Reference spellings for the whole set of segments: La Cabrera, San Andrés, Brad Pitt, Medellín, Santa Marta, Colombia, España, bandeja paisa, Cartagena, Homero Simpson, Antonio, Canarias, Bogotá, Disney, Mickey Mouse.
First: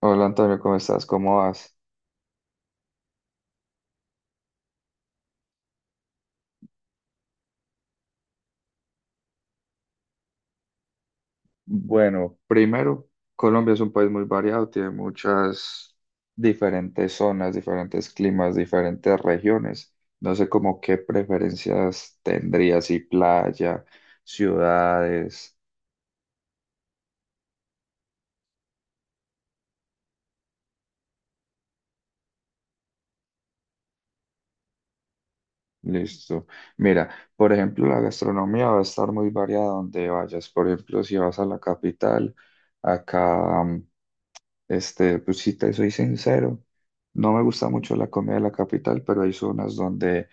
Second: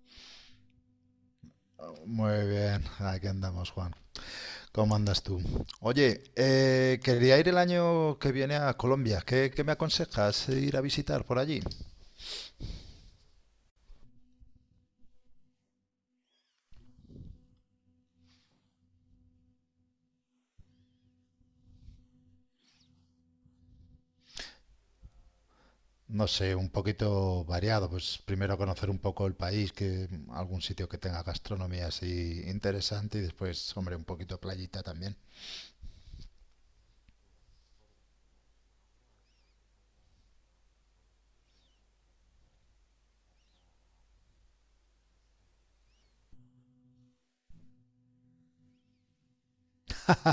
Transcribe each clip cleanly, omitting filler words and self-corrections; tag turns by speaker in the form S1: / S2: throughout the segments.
S1: Hola Antonio, ¿cómo estás? ¿Cómo vas?
S2: Muy bien, aquí andamos, Juan. ¿Cómo andas tú? Oye, quería ir el año que viene a Colombia. ¿Qué me aconsejas ir a visitar por allí?
S1: Bueno, primero, Colombia es un país muy variado, tiene muchas diferentes zonas, diferentes climas, diferentes regiones. No sé, como qué preferencias tendrías, si playa, ciudades,
S2: No sé, un poquito variado. Pues primero conocer un poco el país, que algún sitio que tenga gastronomía así interesante y después, hombre, un poquito playita también.
S1: listo. Mira, por ejemplo, la gastronomía va a estar muy variada donde vayas. Por ejemplo, si vas a la capital, acá este, pues si te soy sincero, no me gusta mucho la comida de la capital, pero hay zonas donde...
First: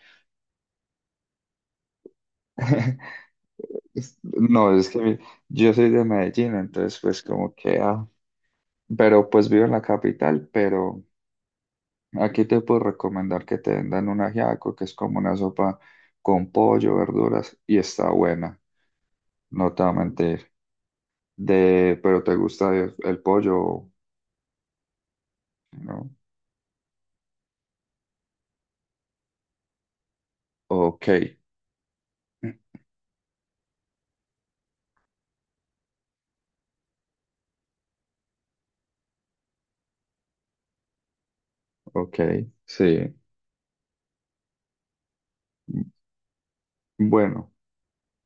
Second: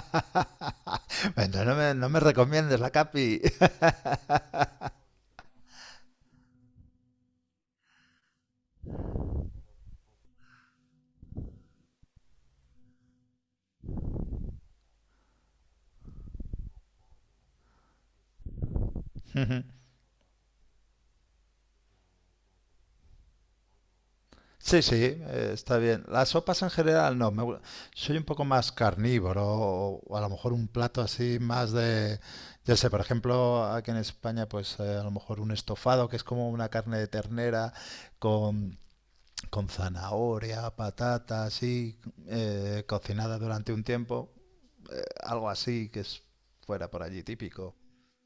S2: Bueno, no me recomiendes la Capi.
S1: No, es que yo soy de Medellín, entonces pues como que... ah, pero pues vivo en la capital, pero aquí te puedo recomendar que te vendan un ajiaco, que es como una sopa con pollo, verduras, y está buena, no te voy a mentir. Pero te gusta el pollo,
S2: Sí, sí, está bien.
S1: ¿no?
S2: Las sopas en general no. Soy un poco más carnívoro o a lo mejor un plato
S1: Ok,
S2: así más de, ya sé, por ejemplo, aquí en España, pues a lo mejor un estofado que es como una carne de ternera con, con zanahoria, patata, así,
S1: ok, sí.
S2: cocinada durante un tiempo. Algo
S1: mm,
S2: así que es fuera por allí
S1: Bueno.
S2: típico.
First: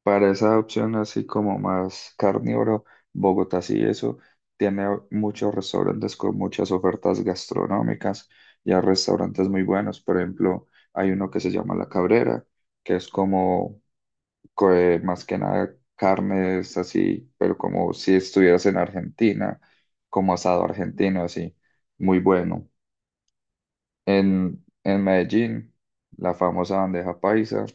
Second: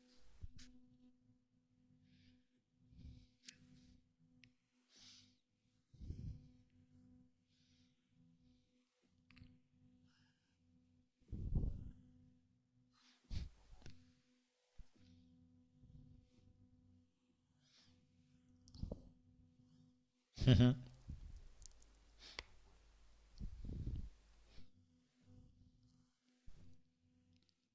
S1: Para esa opción así como más carnívoro, Bogotá sí eso tiene muchos restaurantes con muchas ofertas gastronómicas y hay restaurantes muy buenos. Por ejemplo, hay uno que se llama La Cabrera, que es como más que nada carnes así, pero como si estuvieras en Argentina, como asado
S2: Ujú.
S1: argentino así, muy bueno en Medellín, la famosa bandeja paisa,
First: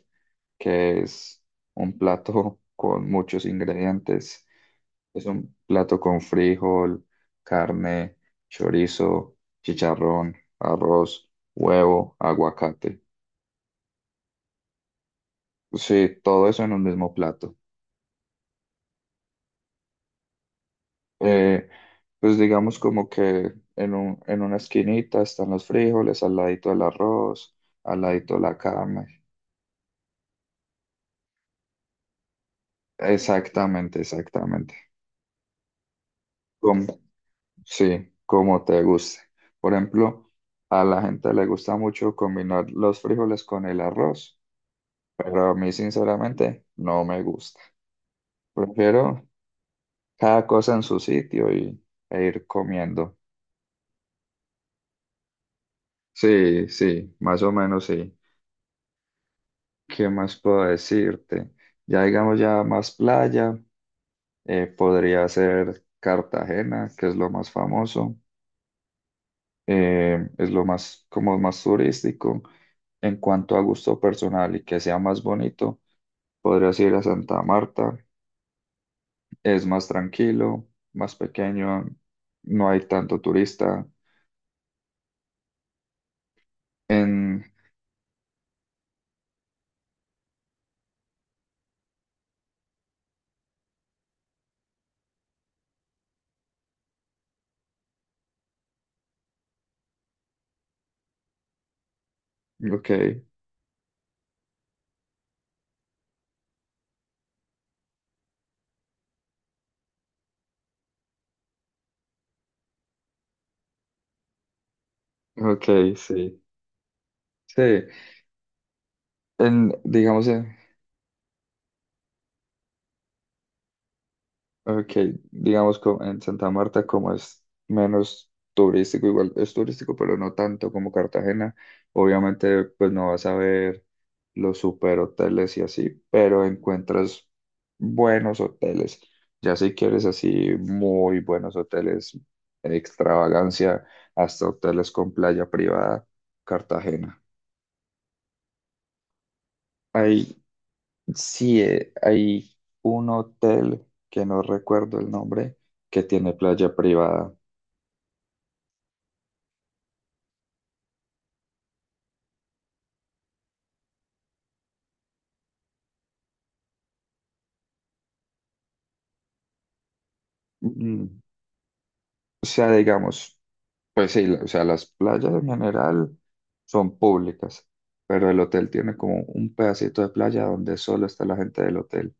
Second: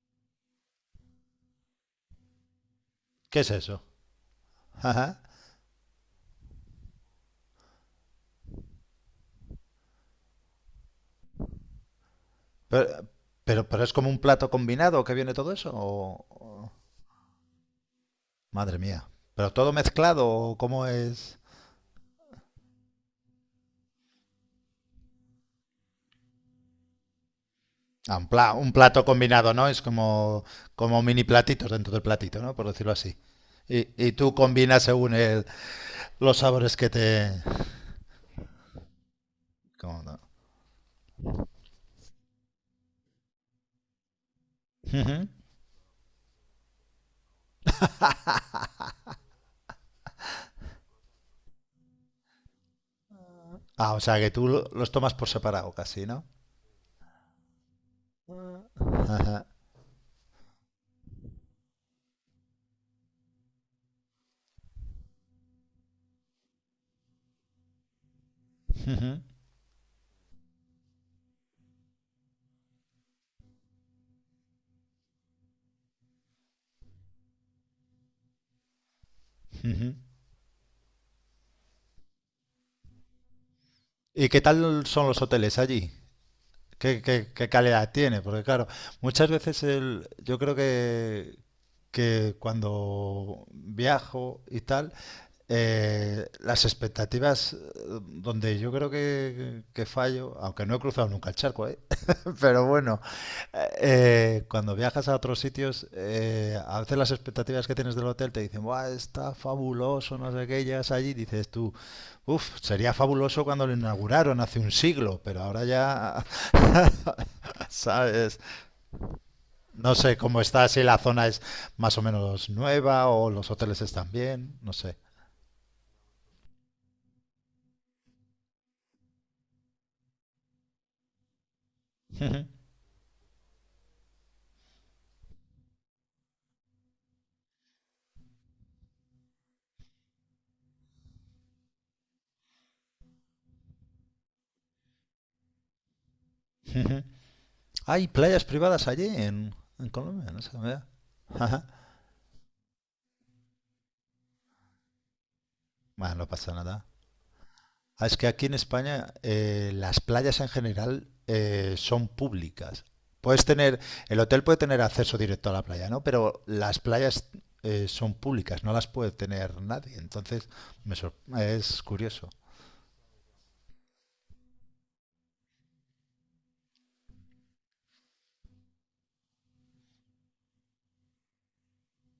S1: que es un plato con
S2: ¿Qué
S1: muchos
S2: es eso?
S1: ingredientes.
S2: Ajá.
S1: Es un plato con frijol, carne, chorizo, chicharrón, arroz, huevo,
S2: Pero,
S1: aguacate.
S2: pero es como un plato combinado que viene todo eso
S1: Sí,
S2: o...
S1: todo eso en
S2: o-
S1: un mismo plato.
S2: Madre mía. ¿Pero todo mezclado cómo es?
S1: Eh, pues digamos como que en una esquinita están los frijoles, al ladito el arroz, al
S2: Ah,
S1: ladito la
S2: un plato
S1: carne.
S2: combinado, ¿no? Es como, como mini platitos dentro del platito, ¿no? Por decirlo así. Y,
S1: Exactamente,
S2: y tú combinas
S1: exactamente.
S2: según los sabores que te...
S1: Sí, como te guste. Por
S2: ¿Cómo no?
S1: ejemplo, a la gente le gusta mucho combinar los frijoles con el arroz,
S2: Ujú.
S1: pero a mí sinceramente no me gusta. Prefiero cada cosa en su sitio y, e ir comiendo.
S2: Ah, o sea que los tomas por separado casi, ¿no?
S1: Sí, sí, más o menos sí.
S2: Ajá.
S1: ¿Qué más puedo decirte? Ya digamos ya más playa, podría ser Cartagena, que es lo más famoso.
S2: Ujú,
S1: Eh, es lo más, como más turístico. En cuanto a gusto personal y que sea más bonito, podrías ir a Santa Marta. Es más
S2: ujú.
S1: tranquilo, más pequeño, no hay tanto turista.
S2: ¿Y qué tal son los hoteles allí? ¿Qué, qué-
S1: En,
S2: qué calidad tiene? Porque claro, muchas veces el, yo creo que cuando viajo y tal, las expectativas, donde yo creo que fallo, aunque no he cruzado nunca el charco, ¿eh? Pero
S1: ok,
S2: bueno, cuando viajas a otros sitios, a veces las expectativas que tienes del hotel te dicen, ¡buah, está fabuloso! No sé qué, llegas allí y dices tú, uf, sería fabuloso cuando lo inauguraron hace un siglo, pero ahora
S1: ok,
S2: ya,
S1: sí. Sí,
S2: ¿sabes?
S1: en,
S2: No sé
S1: digamos,
S2: cómo
S1: en,
S2: está, si la zona es más o menos nueva o los hoteles están bien, no
S1: ok,
S2: sé.
S1: en Santa Marta, como es menos turístico, igual es turístico, pero no tanto como Cartagena,
S2: Ujú,
S1: obviamente pues no vas a ver los super hoteles y así, pero encuentras buenos hoteles. Ya si quieres así muy buenos hoteles, extravagancia, hasta hoteles con playa privada,
S2: ujú.
S1: Cartagena.
S2: Hay playas privadas allí en Colombia, no
S1: Hay,
S2: sé. Mira.
S1: sí, hay un hotel que no recuerdo el nombre, que
S2: Bueno, no
S1: tiene
S2: pasa
S1: playa
S2: nada.
S1: privada.
S2: Ah, es que aquí en España las playas en general son públicas. Puedes tener, el hotel puede tener acceso directo a la playa, ¿no? Pero las playas son públicas, no las puede tener nadie. Entonces,
S1: Mm,
S2: es curioso.
S1: O sea, digamos, pues sí, o sea, las playas en general son públicas, pero el hotel tiene como un pedacito de playa donde solo está la gente del hotel.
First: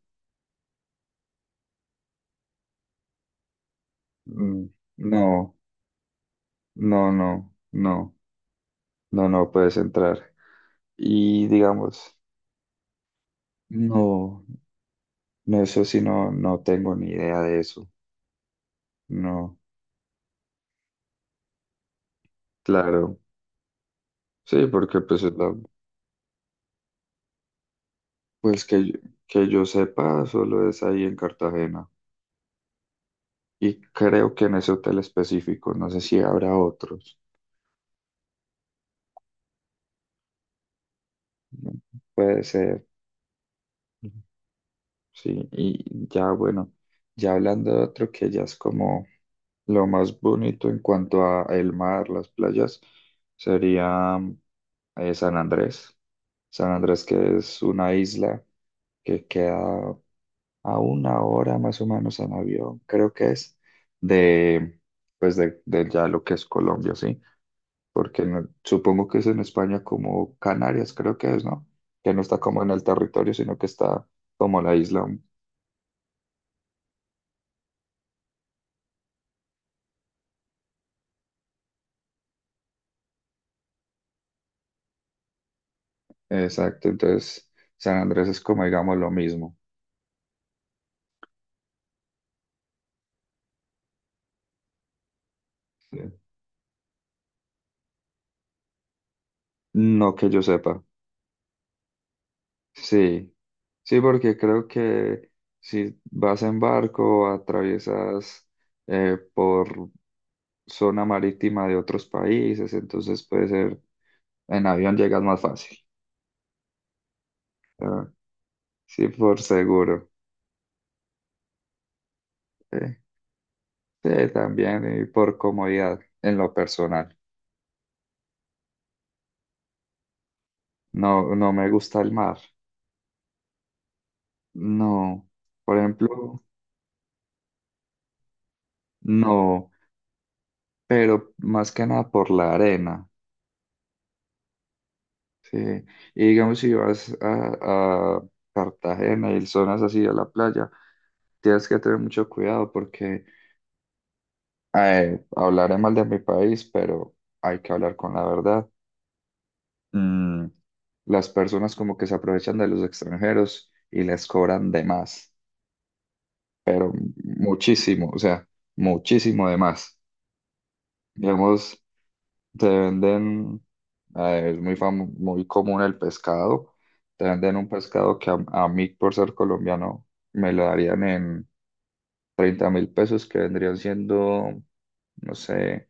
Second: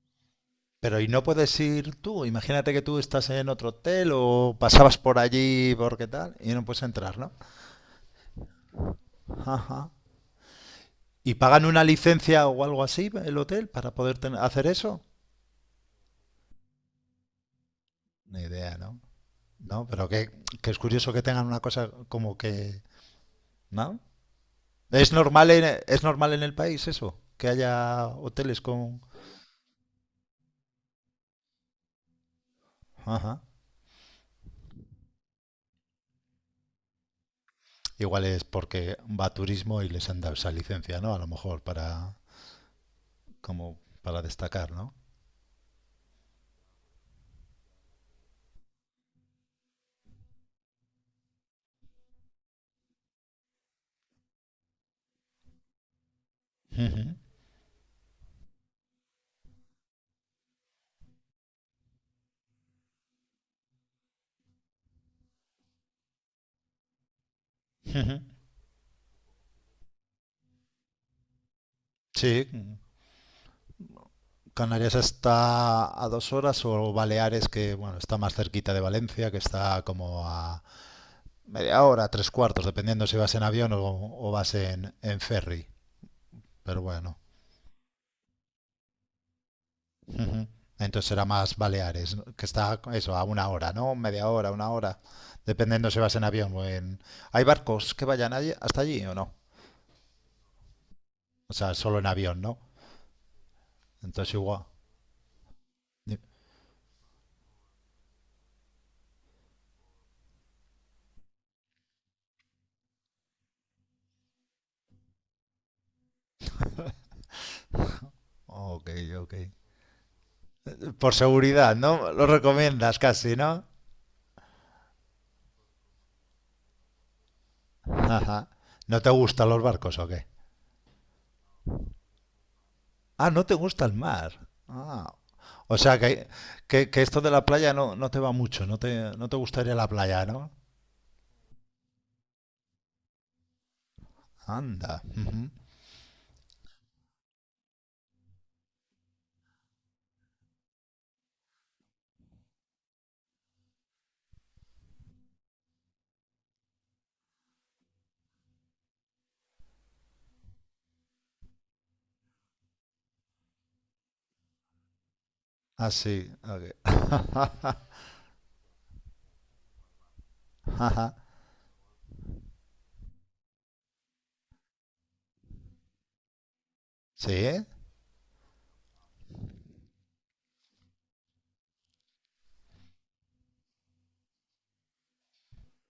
S2: Pero ¿y no puedes ir tú? Imagínate que tú estás en otro hotel o
S1: Mm.
S2: pasabas por
S1: No,
S2: allí ¿por qué tal y no puedes
S1: no,
S2: entrar, ¿no?
S1: no, no, no, no puedes
S2: Ajá.
S1: entrar.
S2: ¿Y
S1: Y
S2: pagan una
S1: digamos,
S2: licencia o algo así el hotel para poder
S1: no,
S2: hacer eso?
S1: no, eso sí, no, no tengo ni idea de eso.
S2: Ni idea, ¿no?
S1: No,
S2: No, pero que es curioso que tengan una cosa como que,
S1: claro,
S2: ¿no?
S1: sí, porque pues,
S2: ¿Es normal en el país eso? Que haya hoteles
S1: pues que,
S2: con...
S1: que yo sepa, solo es ahí en Cartagena.
S2: Ajá.
S1: Y creo que en ese hotel específico, no sé si habrá otros.
S2: Igual es porque va a turismo y les han dado esa licencia, ¿no? A lo mejor
S1: ¿No?
S2: para,
S1: Puede ser.
S2: como
S1: Ujú.
S2: para destacar, ¿no?
S1: Sí. Y ya, bueno, ya hablando de otro que ya es como lo más bonito en cuanto a el mar, las playas, sería San Andrés. San Andrés,
S2: Ujú,
S1: que es una isla que queda a una hora más o menos en avión, creo que es, de, de ya lo que es Colombia, ¿sí?
S2: ujú.
S1: Porque supongo que es en España como Canarias, creo que es, ¿no? Que no está
S2: Sí,
S1: como en el territorio, sino que está como la
S2: Canarias
S1: isla.
S2: está a dos horas o Baleares, que bueno, está más cerquita de Valencia, que está como a media hora, tres cuartos, dependiendo si vas en avión o vas en ferry. Pero
S1: Exacto,
S2: bueno,
S1: entonces San Andrés es como, digamos, lo mismo.
S2: ujú. Entonces será más Baleares, ¿no? que está eso, a una hora, ¿no? Media hora, una hora, dependiendo si
S1: Sí.
S2: vas en avión o en... ¿Hay barcos que vayan hasta allí o no?
S1: No que yo sepa.
S2: O sea, solo en avión, ¿no?
S1: Sí, sí,
S2: Entonces
S1: porque
S2: igual.
S1: creo que si
S2: Ni-
S1: vas en barco, atraviesas por zona marítima de otros países, entonces puede ser, en avión llegas más fácil. Ah.
S2: Ok,
S1: Sí,
S2: ok.
S1: por seguro.
S2: Por seguridad, ¿no? Lo
S1: Eh,
S2: recomiendas casi, ¿no?
S1: Sí, también y por comodidad en lo personal.
S2: Ajá. ¿No te gustan los barcos o qué?
S1: No, no me gusta el mar.
S2: Ah, no te gusta el mar. Ah.
S1: No, por
S2: O sea,
S1: ejemplo,
S2: que esto de la playa no, no te va mucho, no te
S1: no,
S2: gustaría la playa, ¿no?
S1: pero más que nada por la arena.
S2: Anda.
S1: Sí. Y digamos, si vas a Cartagena y zonas así a la playa, tienes que tener mucho cuidado porque hablaré mal de mi país, pero hay que hablar con la verdad. Mm, las personas como que se aprovechan de los extranjeros y les cobran de más.
S2: Ah, sí. Ok.
S1: Muchísimo, o sea, muchísimo de más. Digamos, te venden, es muy muy común el pescado, te
S2: Sí,
S1: venden
S2: ¿eh?
S1: un pescado que a mí, por ser colombiano, me lo darían en 30.000 pesos, que vendrían siendo, no sé,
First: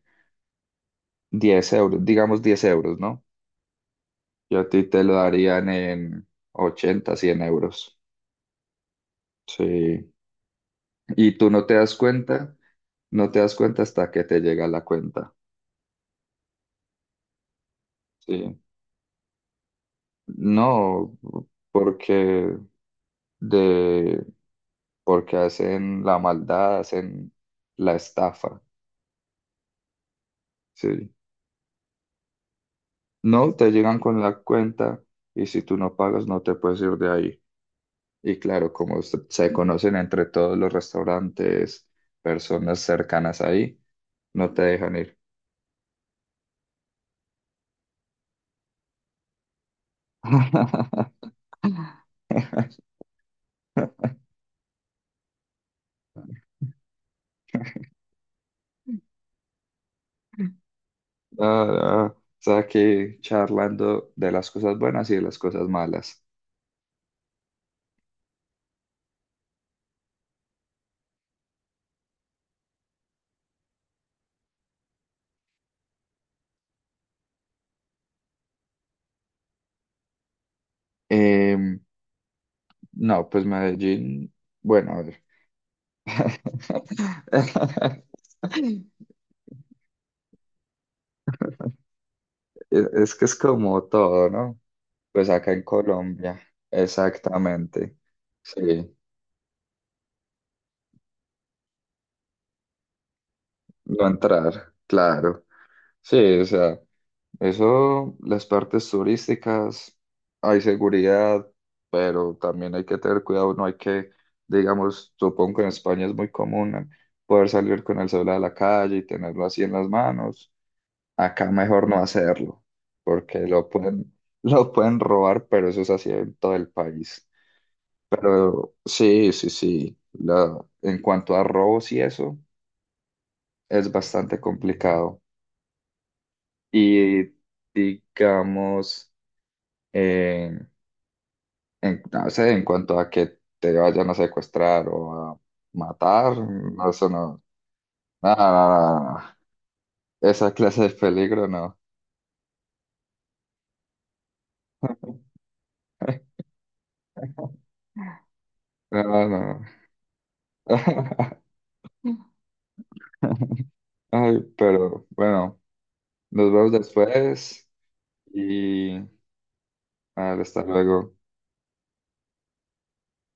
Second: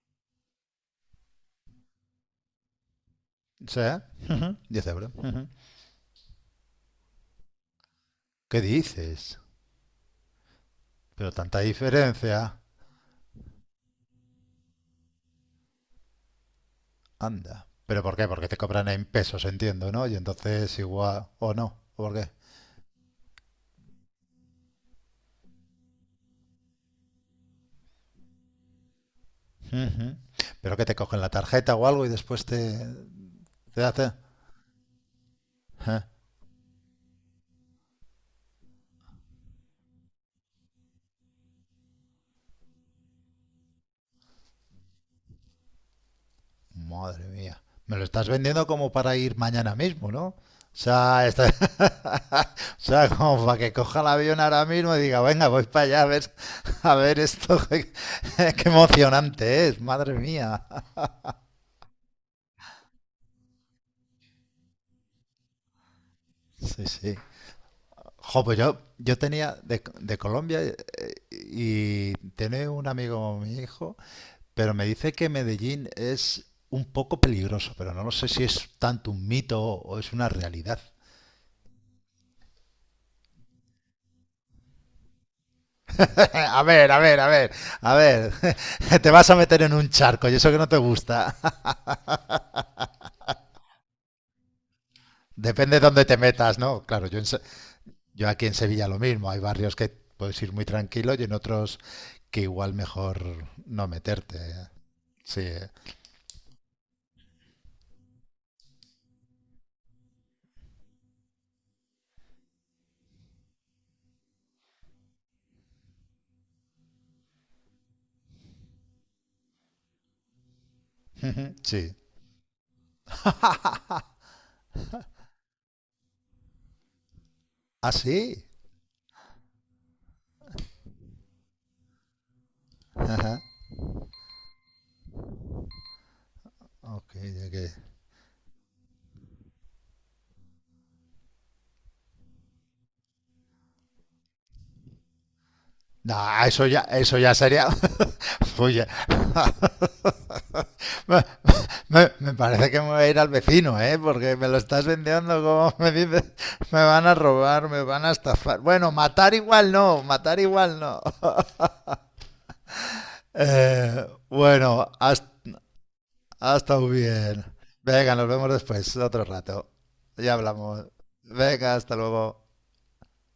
S1: 10 euros, digamos 10 euros, ¿no?
S2: Sí.
S1: Y
S2: Ujú,
S1: a ti
S2: 10
S1: te
S2: euros.
S1: lo darían en 80, 100 euros.
S2: ¿Qué dices?
S1: Sí.
S2: Pero
S1: Y tú
S2: tanta
S1: no te das
S2: diferencia.
S1: cuenta, no te das cuenta hasta que te llega la cuenta.
S2: Anda. ¿Pero por qué? Porque te
S1: Sí.
S2: cobran en pesos, entiendo, ¿no? Y entonces
S1: No,
S2: igual... ¿O no? ¿O por qué?
S1: porque de porque hacen la maldad, hacen la estafa,
S2: ¿Pero que te
S1: sí.
S2: cogen la tarjeta o algo y después te...
S1: No, te
S2: te
S1: llegan
S2: hace...
S1: con la cuenta y si tú no pagas no te puedes ir de ahí. Y claro, como se conocen entre todos los restaurantes, personas cercanas ahí, no te dejan ir.
S2: Madre mía. Me lo estás vendiendo como para ir mañana mismo, ¿no? O sea, está- o sea, como para que coja el avión ahora mismo y diga, venga, voy para allá a ver esto, qué emocionante es, madre mía.
S1: Ah, ah, o sea, aquí charlando de las cosas buenas y de las cosas malas.
S2: Sí, sí. Jo, yo tenía de Colombia y tiene un amigo, mi hijo, pero me dice que Medellín es un poco peligroso, pero no lo sé si es tanto un mito o es una realidad.
S1: Em, No, pues Medellín, bueno, a ver.
S2: A ver, a ver, a ver, a ver. Te vas a meter en un charco y eso que no te gusta.
S1: Es que es como todo, ¿no? Pues acá en
S2: Depende de dónde te
S1: Colombia,
S2: metas, ¿no? Claro,
S1: exactamente.
S2: yo aquí en Sevilla
S1: Sí,
S2: lo mismo. Hay barrios que puedes ir muy tranquilo y en otros que igual mejor no
S1: no
S2: meterte. ¿Eh?
S1: entrar,
S2: Sí,
S1: claro. Sí, o sea, eso, las partes turísticas, hay seguridad, pero también hay que tener cuidado, no hay que, digamos, supongo que en España es muy común, ¿no?, poder salir con el celular a la calle y tenerlo así en las manos. Acá mejor
S2: sí.
S1: no hacerlo, porque lo pueden, lo pueden robar, pero eso es así en todo el país.
S2: ¿Ah, sí?
S1: Pero sí, sí, sí. En cuanto a robos y eso,
S2: Ajá.
S1: es bastante complicado.
S2: Ok,
S1: Y
S2: ok.
S1: digamos, eh, no sé, en cuanto a que te vayan a secuestrar o a
S2: No,
S1: matar, no, eso
S2: eso ya
S1: no.
S2: sería.
S1: No, no,
S2: Oye,
S1: no, no. No. Esa clase de peligro no.
S2: Parece que me voy a ir al vecino, ¿eh? Porque me lo estás vendiendo como me dices, me van a robar, me van a estafar. Bueno,
S1: No,
S2: matar
S1: no.
S2: igual no, matar igual no.
S1: Ay,
S2: Bueno,
S1: pero
S2: hasta,
S1: bueno, nos vemos
S2: hasta bien.
S1: después
S2: Venga, nos vemos después,
S1: y
S2: otro rato.
S1: ah,
S2: Ya
S1: hasta
S2: hablamos.
S1: luego.
S2: Venga, hasta luego.